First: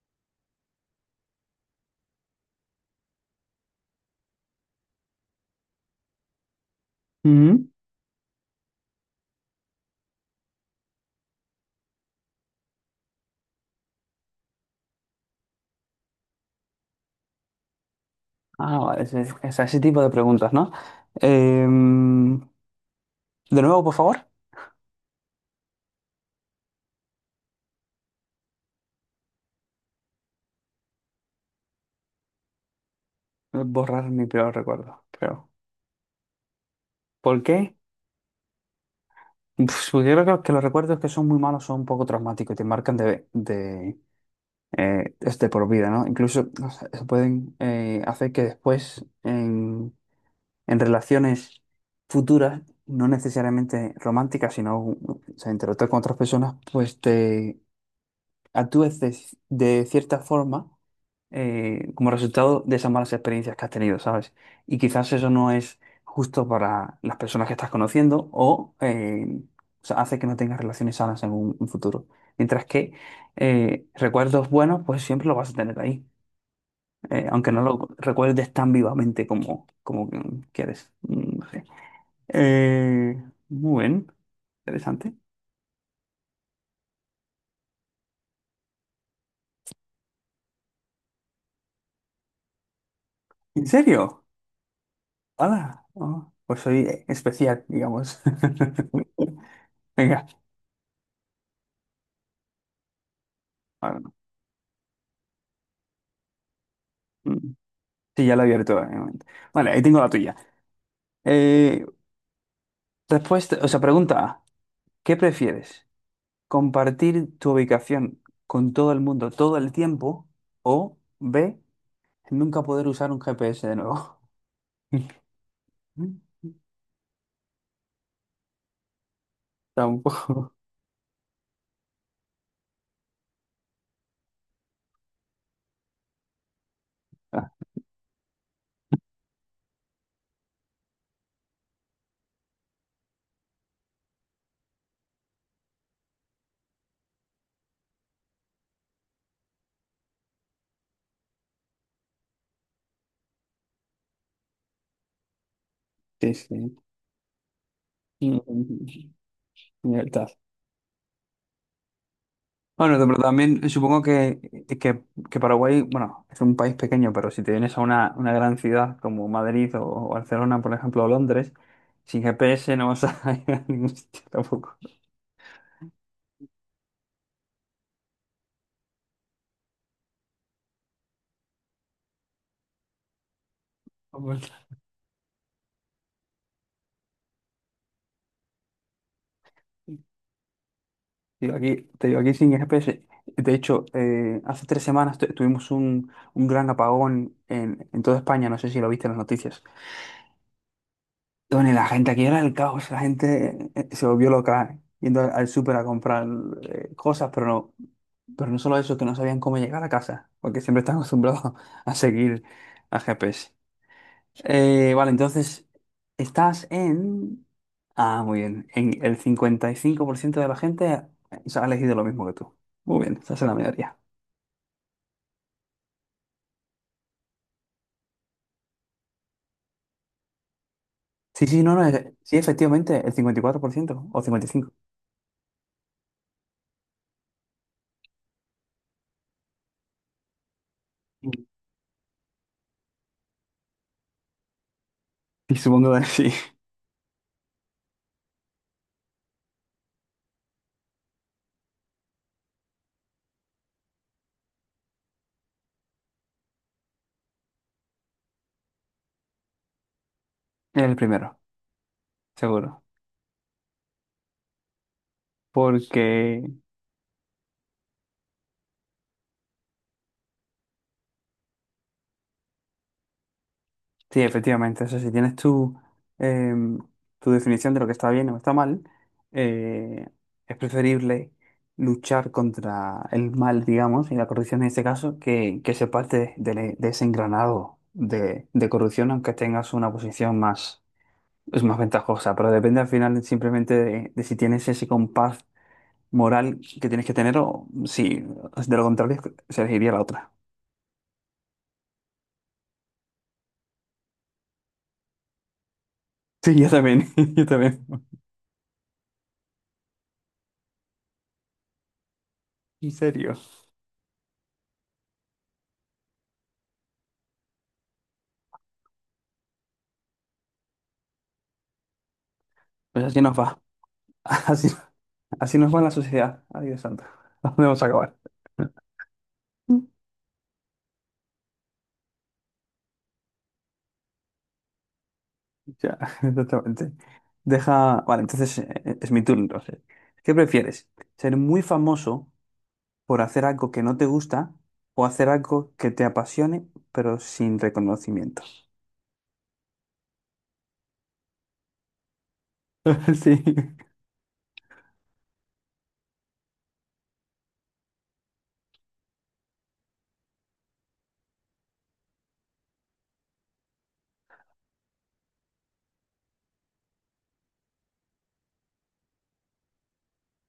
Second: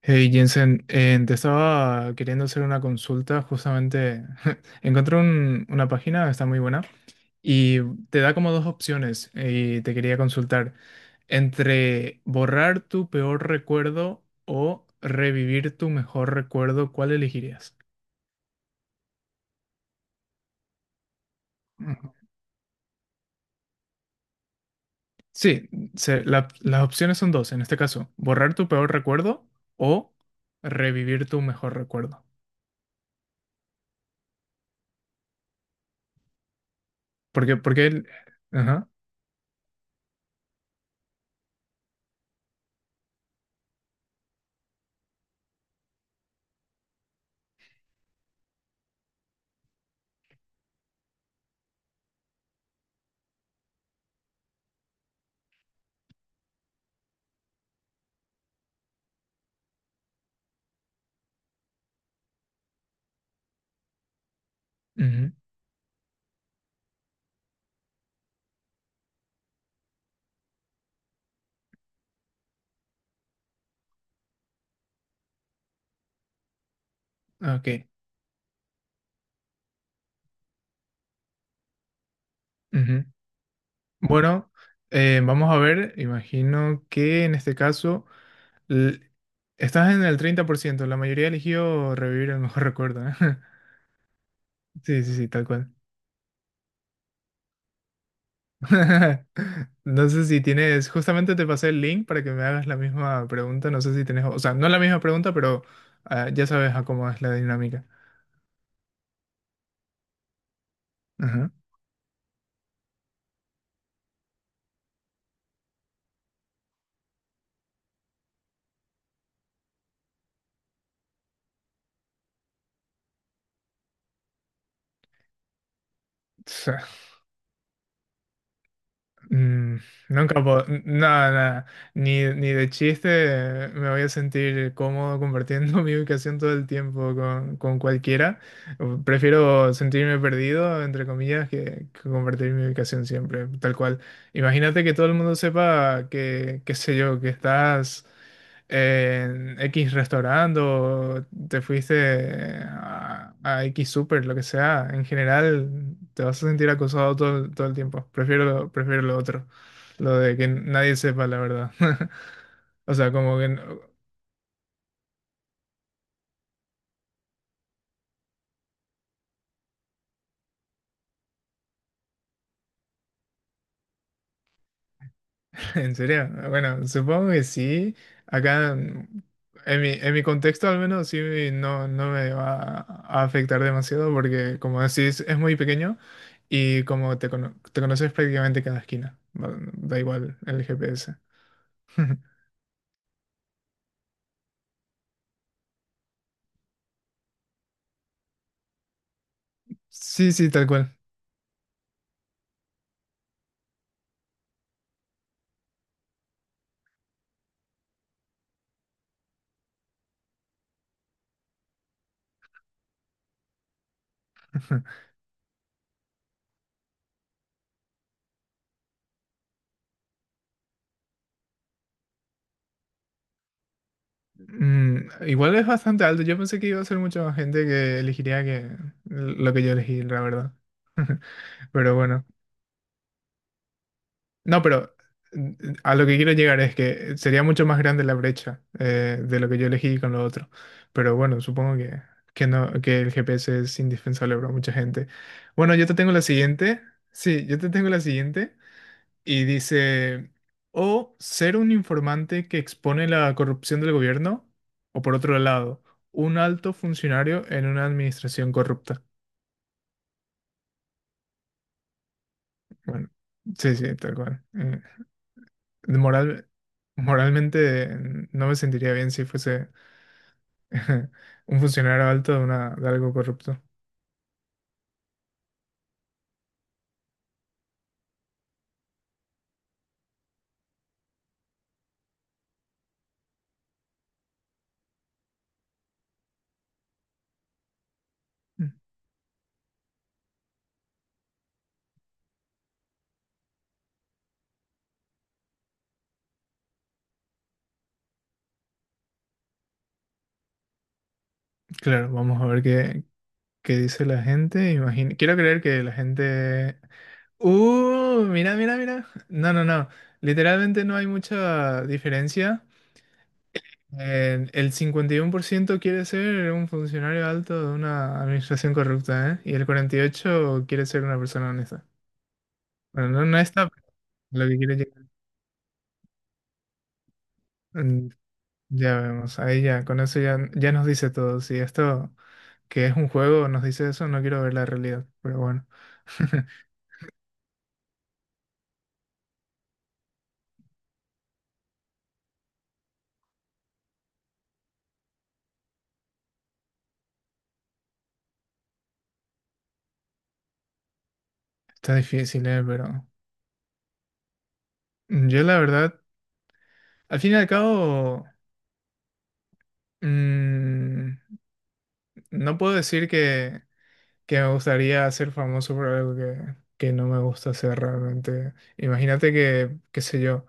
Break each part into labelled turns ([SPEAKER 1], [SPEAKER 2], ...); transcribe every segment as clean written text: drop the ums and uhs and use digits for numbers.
[SPEAKER 1] Hey Jensen, te estaba queriendo hacer una consulta, justamente encontré una página, está muy buena,
[SPEAKER 2] Ujú.
[SPEAKER 1] y te da como dos opciones, y te quería consultar, entre borrar tu peor recuerdo o revivir tu mejor recuerdo, ¿cuál elegirías?
[SPEAKER 2] Ah, ese sí, ese tipo de preguntas, ¿no?
[SPEAKER 1] Ujú.
[SPEAKER 2] Em, de nuevo, por favor,
[SPEAKER 1] Sí, las opciones son dos, en este caso, borrar tu peor recuerdo o revivir tu mejor recuerdo.
[SPEAKER 2] borrar mi peor recuerdo, creo. ¿Por
[SPEAKER 1] Porque,
[SPEAKER 2] qué?
[SPEAKER 1] porque, ajá,
[SPEAKER 2] Pues, porque yo creo que los recuerdos que son muy malos son un poco traumáticos y te marcan de, es de por vida, ¿no? Incluso no sé, se pueden hacer que después en relaciones futuras, no necesariamente románticas, sino o sea, interactuar con otras personas, pues te actúes de cierta forma como resultado de esas malas experiencias que has tenido, ¿sabes? Y quizás eso
[SPEAKER 1] ujú,
[SPEAKER 2] no es justo para las personas que estás conociendo o sea, hace que no tengas relaciones sanas en un futuro. Mientras que recuerdos buenos, pues siempre lo vas a tener ahí, aunque no
[SPEAKER 1] ok,
[SPEAKER 2] lo recuerdes tan vivamente como que quieres. No sé.
[SPEAKER 1] ujú.
[SPEAKER 2] Eh, Muy bien,
[SPEAKER 1] Bueno,
[SPEAKER 2] interesante.
[SPEAKER 1] vamos a ver, imagino que en este caso l- estás en el 30%. La mayoría eligió revivir el mejor recuerdo, ¿eh?
[SPEAKER 2] ¿En serio?
[SPEAKER 1] Sí, sí, sí, tal cual.
[SPEAKER 2] Hola, oh, pues soy especial, digamos.
[SPEAKER 1] No sé
[SPEAKER 2] Venga,
[SPEAKER 1] si tienes, justamente te pasé el link para que me hagas la misma pregunta, no sé
[SPEAKER 2] ah,
[SPEAKER 1] si tienes, o sea, no la misma pregunta, pero ya sabes a cómo es la
[SPEAKER 2] mm,
[SPEAKER 1] dinámica.
[SPEAKER 2] sí, ya lo he abierto. Un momento. Vale, ahí tengo la tuya.
[SPEAKER 1] Ajá.
[SPEAKER 2] Eh, Respuesta, o sea, pregunta A, ¿qué prefieres? ¿Compartir tu ubicación con todo el mundo todo el tiempo? O B, nunca poder usar un GPS de nuevo.
[SPEAKER 1] Mm, nunca
[SPEAKER 2] Tampoco.
[SPEAKER 1] puedo, nada, nada, ni de chiste, me voy a sentir cómodo compartiendo mi ubicación todo el tiempo
[SPEAKER 2] Ah,
[SPEAKER 1] con cualquiera. Prefiero sentirme perdido, entre comillas, que compartir mi ubicación siempre, tal cual. Imagínate que todo el mundo sepa que, qué sé yo, que estás en X restaurante o te fuiste a X super, lo que sea. En general te
[SPEAKER 2] sí,
[SPEAKER 1] vas a sentir
[SPEAKER 2] sí.
[SPEAKER 1] acosado todo, todo el tiempo.
[SPEAKER 2] Mm,
[SPEAKER 1] Prefiero lo otro, lo
[SPEAKER 2] Libertad.
[SPEAKER 1] de que nadie sepa la verdad. O
[SPEAKER 2] Bueno,
[SPEAKER 1] sea,
[SPEAKER 2] pero
[SPEAKER 1] como que
[SPEAKER 2] también
[SPEAKER 1] no-
[SPEAKER 2] supongo que Paraguay, bueno, es un país pequeño, pero si te vienes a una gran ciudad como Madrid o Barcelona, por ejemplo, o Londres, sin GPS no vas a ir a ningún sitio tampoco.
[SPEAKER 1] ¿En serio? Bueno, supongo que sí. Acá, en en mi contexto al menos sí, no me va a afectar demasiado
[SPEAKER 2] Vamos.
[SPEAKER 1] porque como decís es muy pequeño, y como te conoces prácticamente cada esquina. Da igual el GPS.
[SPEAKER 2] Digo, aquí, te digo, aquí sin GPS. De hecho, hace 3 semanas tuvimos un gran apagón en toda España, no sé si lo viste en las noticias.
[SPEAKER 1] Sí, sí, tal cual.
[SPEAKER 2] Bueno, y la gente aquí era el caos, la gente se volvió loca, ¿eh?, yendo al súper a comprar cosas, pero no, no solo eso, que no sabían cómo llegar a casa, porque siempre están acostumbrados a seguir a GPS. Vale, entonces, estás en. Ah, muy bien, en el 55% de la gente o ha elegido lo mismo que tú. Muy bien, esa es la mayoría.
[SPEAKER 1] Igual es bastante alto. Yo pensé que iba a ser mucha más gente que elegiría que lo que yo elegí, la verdad.
[SPEAKER 2] Sí, sí, no, no,
[SPEAKER 1] Pero bueno.
[SPEAKER 2] sí, efectivamente, el 54% o
[SPEAKER 1] No,
[SPEAKER 2] 55%.
[SPEAKER 1] pero mm, a lo que quiero llegar es que sería mucho más grande la brecha, de lo que yo elegí con lo otro. Pero bueno, supongo que, no, que el GPS es indispensable para mucha gente.
[SPEAKER 2] Y
[SPEAKER 1] Bueno, yo
[SPEAKER 2] supongo
[SPEAKER 1] te
[SPEAKER 2] que
[SPEAKER 1] tengo la
[SPEAKER 2] sí, es
[SPEAKER 1] siguiente. Sí, yo te tengo la siguiente. Y dice, o ser un informante que expone la corrupción del gobierno, o por otro lado, un alto funcionario en una administración corrupta.
[SPEAKER 2] el primero, seguro.
[SPEAKER 1] Bueno, sí, sí, tal cual.
[SPEAKER 2] Porque.
[SPEAKER 1] Moral, moralmente, no me sentiría bien si fuese un funcionario alto de algo corrupto.
[SPEAKER 2] Sí, efectivamente. O sea, si tienes em, tu definición de lo que está bien o está mal, eh, es preferible luchar contra el mal, digamos, y la corrupción en este caso, que ser parte de ese engranado de
[SPEAKER 1] Mm.
[SPEAKER 2] corrupción, aunque tengas una posición más, es más ventajosa. Pero depende al final simplemente de si tienes ese compás moral que tienes que tener o si de lo contrario se elegiría la otra.
[SPEAKER 1] Claro, vamos a ver qué, dice la gente. Imagino, quiero creer que la
[SPEAKER 2] Sí, yo
[SPEAKER 1] gente…
[SPEAKER 2] también, yo también.
[SPEAKER 1] ¡Uh! Mira, mira, mira. No, no, no. Literalmente no hay mucha diferencia.
[SPEAKER 2] En serio.
[SPEAKER 1] El 51% quiere ser un funcionario alto de una administración corrupta, ¿eh? Y el 48% quiere ser una persona honesta.
[SPEAKER 2] Pues
[SPEAKER 1] Bueno,
[SPEAKER 2] así
[SPEAKER 1] no,
[SPEAKER 2] nos
[SPEAKER 1] no
[SPEAKER 2] va.
[SPEAKER 1] está lo que
[SPEAKER 2] Así,
[SPEAKER 1] quiere llegar.
[SPEAKER 2] así nos va la sociedad. Ay, Dios santo. ¿Dónde vamos a
[SPEAKER 1] Mm.
[SPEAKER 2] acabar?
[SPEAKER 1] Ya vemos, ahí ya, con eso ya, ya nos dice todo. Si esto que es un juego nos dice eso, no quiero ver la realidad. Pero bueno,
[SPEAKER 2] Ya, exactamente. Deja. Vale, entonces es mi turno. Entonces, ¿qué prefieres? ¿Ser muy famoso por hacer algo que no te gusta o hacer algo que te apasione pero sin reconocimiento?
[SPEAKER 1] está difícil, ¿eh? Pero
[SPEAKER 2] Sí.
[SPEAKER 1] yo la verdad, al fin y al cabo, mm, no puedo decir que, me gustaría ser famoso por algo que, no me gusta hacer realmente. Imagínate que, qué sé yo,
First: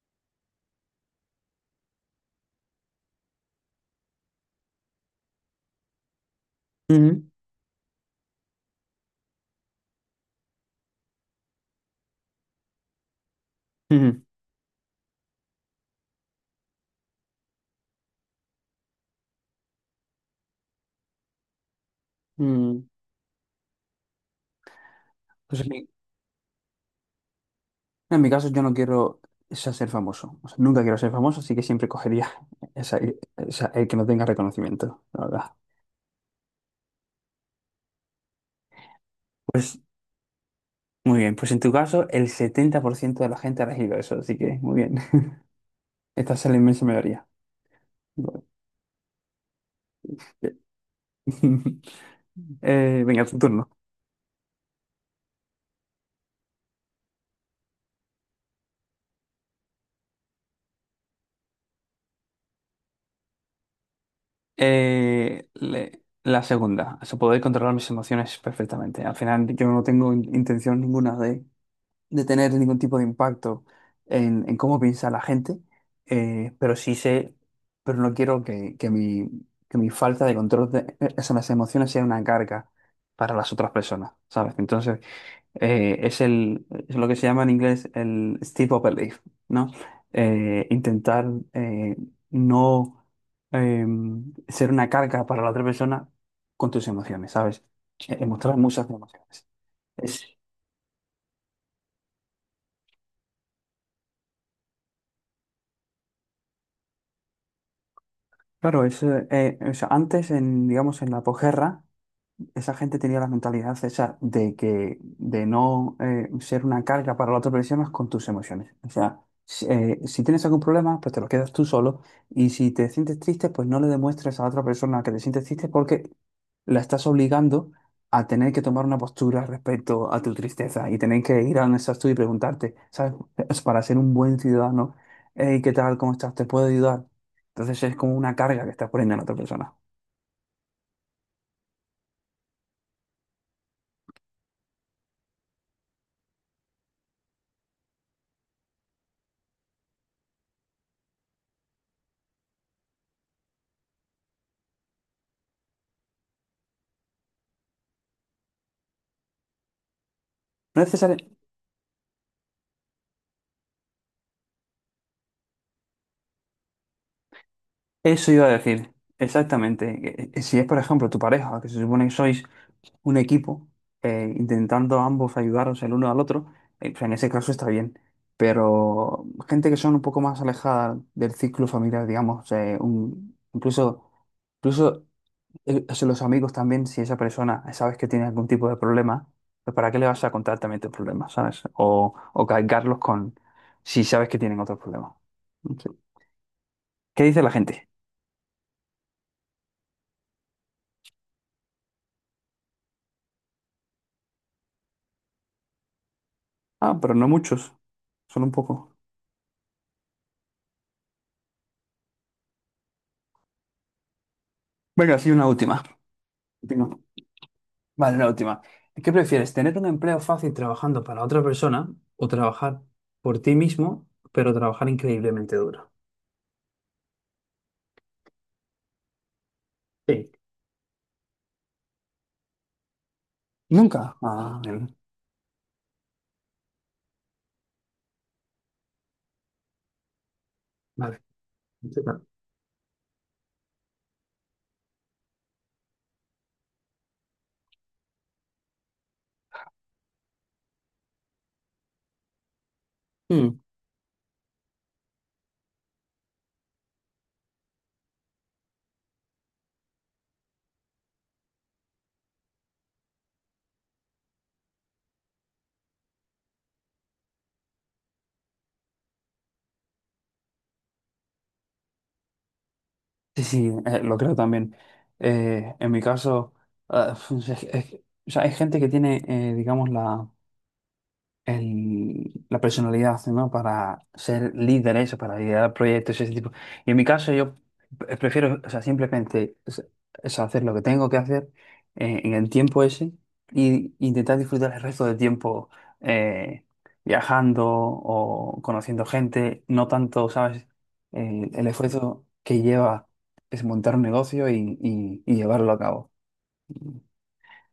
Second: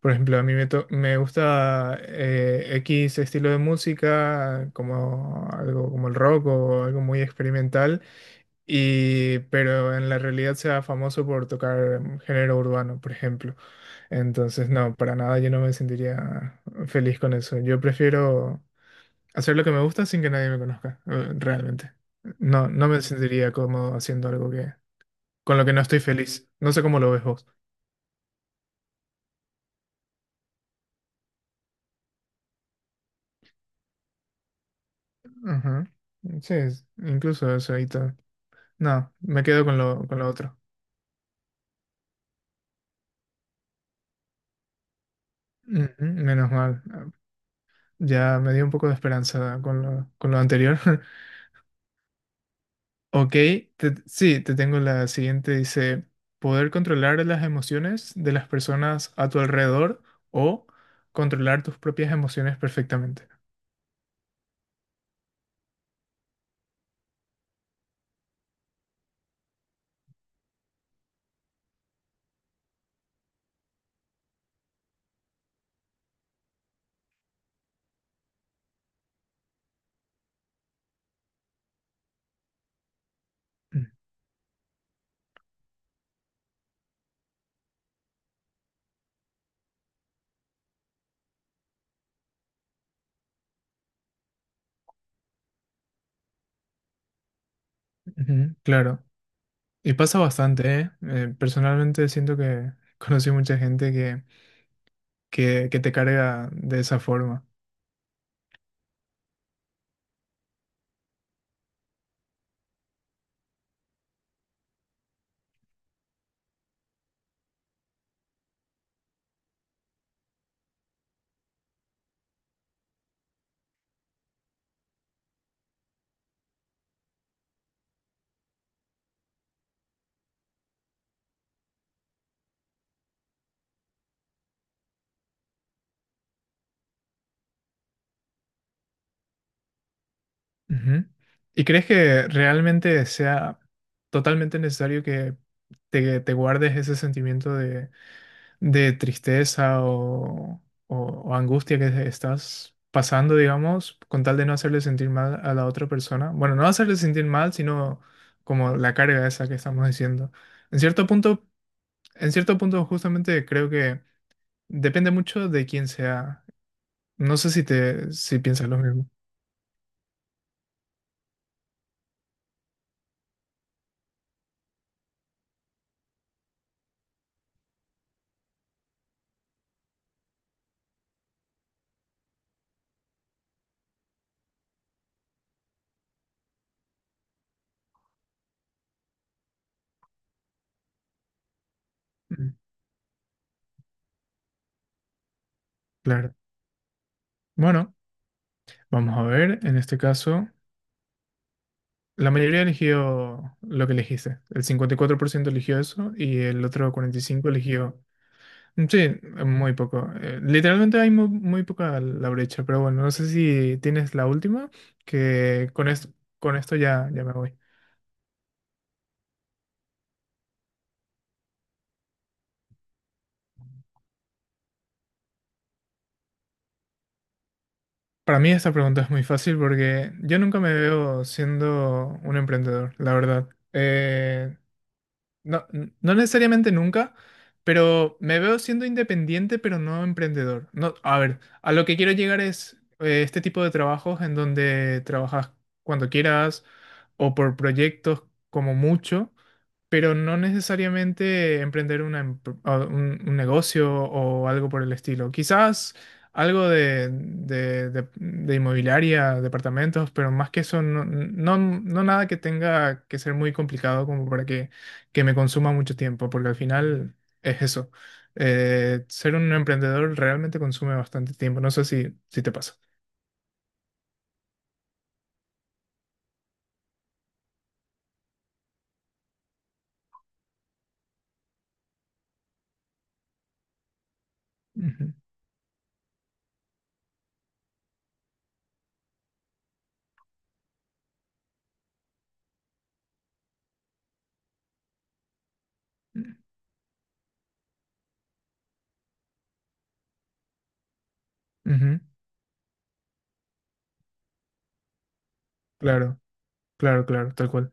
[SPEAKER 1] por ejemplo, a mí me gusta, X estilo de música, como algo como el rock o algo muy
[SPEAKER 2] Ujú,
[SPEAKER 1] experimental. Y, pero en la realidad sea famoso por tocar, género urbano, por ejemplo.
[SPEAKER 2] ujú,
[SPEAKER 1] Entonces, no, para nada yo no me sentiría feliz con eso. Yo prefiero hacer lo que me gusta sin que nadie me conozca, realmente. No,
[SPEAKER 2] mm.
[SPEAKER 1] no me sentiría cómodo haciendo algo que, con
[SPEAKER 2] Pues
[SPEAKER 1] lo
[SPEAKER 2] en
[SPEAKER 1] que no
[SPEAKER 2] mi,
[SPEAKER 1] estoy feliz. No sé cómo lo ves vos.
[SPEAKER 2] en mi caso, yo no quiero ser famoso. O sea, nunca quiero ser famoso, así que siempre cogería esa, el que no tenga reconocimiento, la verdad.
[SPEAKER 1] Ajá. Sí, incluso eso y todo. No, me quedo con con lo otro.
[SPEAKER 2] Muy bien, pues en tu caso el 70% de la gente ha elegido eso, así que muy bien.
[SPEAKER 1] Ujú,
[SPEAKER 2] Esta es
[SPEAKER 1] menos
[SPEAKER 2] la
[SPEAKER 1] mal.
[SPEAKER 2] inmensa mayoría.
[SPEAKER 1] Ya me dio un poco de esperanza con con lo anterior.
[SPEAKER 2] Venga,
[SPEAKER 1] Ok,
[SPEAKER 2] tu turno.
[SPEAKER 1] sí, te tengo la siguiente. Dice, poder controlar las emociones de las personas a tu alrededor o controlar tus propias emociones perfectamente.
[SPEAKER 2] La segunda, o sea, poder controlar mis emociones perfectamente. Al final yo no tengo intención ninguna de tener ningún tipo de impacto en cómo piensa la gente, pero sí sé, pero no quiero que mi falta de control esas las emociones sea una carga para las otras
[SPEAKER 1] Mm,
[SPEAKER 2] personas, ¿sabes? Entonces. Es lo que se llama en inglés el steep up belief, ¿no? Intentar eh, no eh, ser una carga para la otra persona con tus emociones, ¿sabes?
[SPEAKER 1] ujú,
[SPEAKER 2] Mostrar muchas
[SPEAKER 1] claro,
[SPEAKER 2] emociones.
[SPEAKER 1] y pasa
[SPEAKER 2] Es,
[SPEAKER 1] bastante, ¿eh? Personalmente siento que conocí mucha gente que te carga de esa forma.
[SPEAKER 2] claro, o sea, antes, digamos, en la posguerra, esa gente tenía la mentalidad esa de que de no ser una carga para la otra persona con tus emociones. O sea, si tienes algún problema, pues te lo quedas tú solo y si te sientes triste, pues no le demuestres a la otra persona que te sientes triste porque la estás obligando a tener que tomar una postura respecto a tu tristeza y tener que ir a un tú y preguntarte, ¿sabes? Es Para ser un buen ciudadano, "Hey, ¿qué tal? ¿Cómo estás? ¿Te puedo ayudar? Entonces es como una carga que estás poniendo a la otra persona.
[SPEAKER 1] Ujú. ¿Y crees que realmente sea totalmente necesario que te guardes ese sentimiento de tristeza, o- o angustia que estás pasando, digamos, con tal de no hacerle sentir mal a la otra persona? Bueno, no hacerle sentir mal, sino como la carga esa que estamos diciendo. En
[SPEAKER 2] No es
[SPEAKER 1] cierto
[SPEAKER 2] necesario.
[SPEAKER 1] punto, en cierto punto justamente creo que depende mucho de quién sea. No sé si
[SPEAKER 2] Eso
[SPEAKER 1] si
[SPEAKER 2] iba a
[SPEAKER 1] piensas lo
[SPEAKER 2] decir,
[SPEAKER 1] mismo.
[SPEAKER 2] exactamente. Si es, por ejemplo, tu pareja, que se supone que sois un equipo, intentando ambos ayudaros el uno al otro, pues en ese caso está bien. Pero gente que son un poco más alejada del círculo familiar, digamos, incluso, o sea, los amigos también, si esa persona sabes que tiene algún tipo de problema, pues ¿para qué le vas a contar también tus problemas, ¿sabes? O
[SPEAKER 1] Mm,
[SPEAKER 2] cargarlos con si sabes que tienen otros problemas. No sé.
[SPEAKER 1] claro.
[SPEAKER 2] ¿Qué dice la gente?
[SPEAKER 1] Bueno, vamos a ver, en este caso, la mayoría eligió lo que elegiste. El 54% eligió eso y el otro
[SPEAKER 2] Ah, pero no muchos,
[SPEAKER 1] 45% eligió.
[SPEAKER 2] solo un poco.
[SPEAKER 1] Sí, muy poco. Literalmente hay muy poca la brecha, pero bueno, no sé si tienes la última,
[SPEAKER 2] Venga, sí, una
[SPEAKER 1] que
[SPEAKER 2] última.
[SPEAKER 1] con esto
[SPEAKER 2] Última.
[SPEAKER 1] ya, ya me voy.
[SPEAKER 2] Vale, la última. ¿Qué prefieres, tener un empleo fácil trabajando para otra persona o trabajar por ti mismo, pero trabajar increíblemente duro?
[SPEAKER 1] Para mí esta pregunta es muy fácil porque
[SPEAKER 2] Sí,
[SPEAKER 1] yo nunca me veo siendo un emprendedor, la verdad.
[SPEAKER 2] nunca. Ah, bien.
[SPEAKER 1] No, no necesariamente nunca, pero me veo siendo independiente, pero no emprendedor. No, a
[SPEAKER 2] Vale.
[SPEAKER 1] ver, a lo que
[SPEAKER 2] Sí,
[SPEAKER 1] quiero
[SPEAKER 2] claro.
[SPEAKER 1] llegar es, este tipo de trabajos en donde trabajas cuando quieras o por proyectos como mucho, pero no necesariamente emprender una un
[SPEAKER 2] Mm,
[SPEAKER 1] negocio o algo por el estilo. Quizás algo de inmobiliaria, departamentos, pero más que eso, no, no, no nada que tenga que ser muy complicado como para que me consuma mucho tiempo, porque al final es eso. Ser un emprendedor realmente consume bastante tiempo. No sé si te pasa.
[SPEAKER 2] sí, sí, lo creo también. En mi caso, ah, es- es- o sea, hay gente que tiene, digamos, la personalidad, ¿no? Para ser
[SPEAKER 1] Ujú,
[SPEAKER 2] líderes, para liderar proyectos, ese tipo. Y en mi caso, yo prefiero, o sea, simplemente es hacer lo que tengo que hacer en el tiempo ese y intentar disfrutar el resto del tiempo eh, viajando o conociendo gente, no tanto, ¿sabes? El
[SPEAKER 1] ujú,
[SPEAKER 2] esfuerzo que lleva es montar un negocio y llevarlo a cabo.
[SPEAKER 1] claro, claro, claro, tal cual.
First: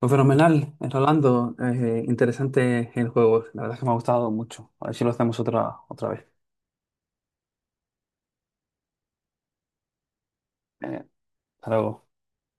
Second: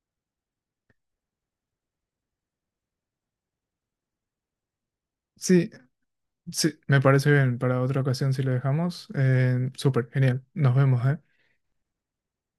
[SPEAKER 2] Pues fenomenal, Rolando. Interesante el juego. La verdad es que me ha gustado mucho. A ver si lo hacemos
[SPEAKER 1] Sí,
[SPEAKER 2] otra vez.
[SPEAKER 1] sí, me parece bien. Para otra ocasión, si lo dejamos, súper, genial. Nos vemos,
[SPEAKER 2] Eh,
[SPEAKER 1] ¿eh?
[SPEAKER 2] Hasta luego.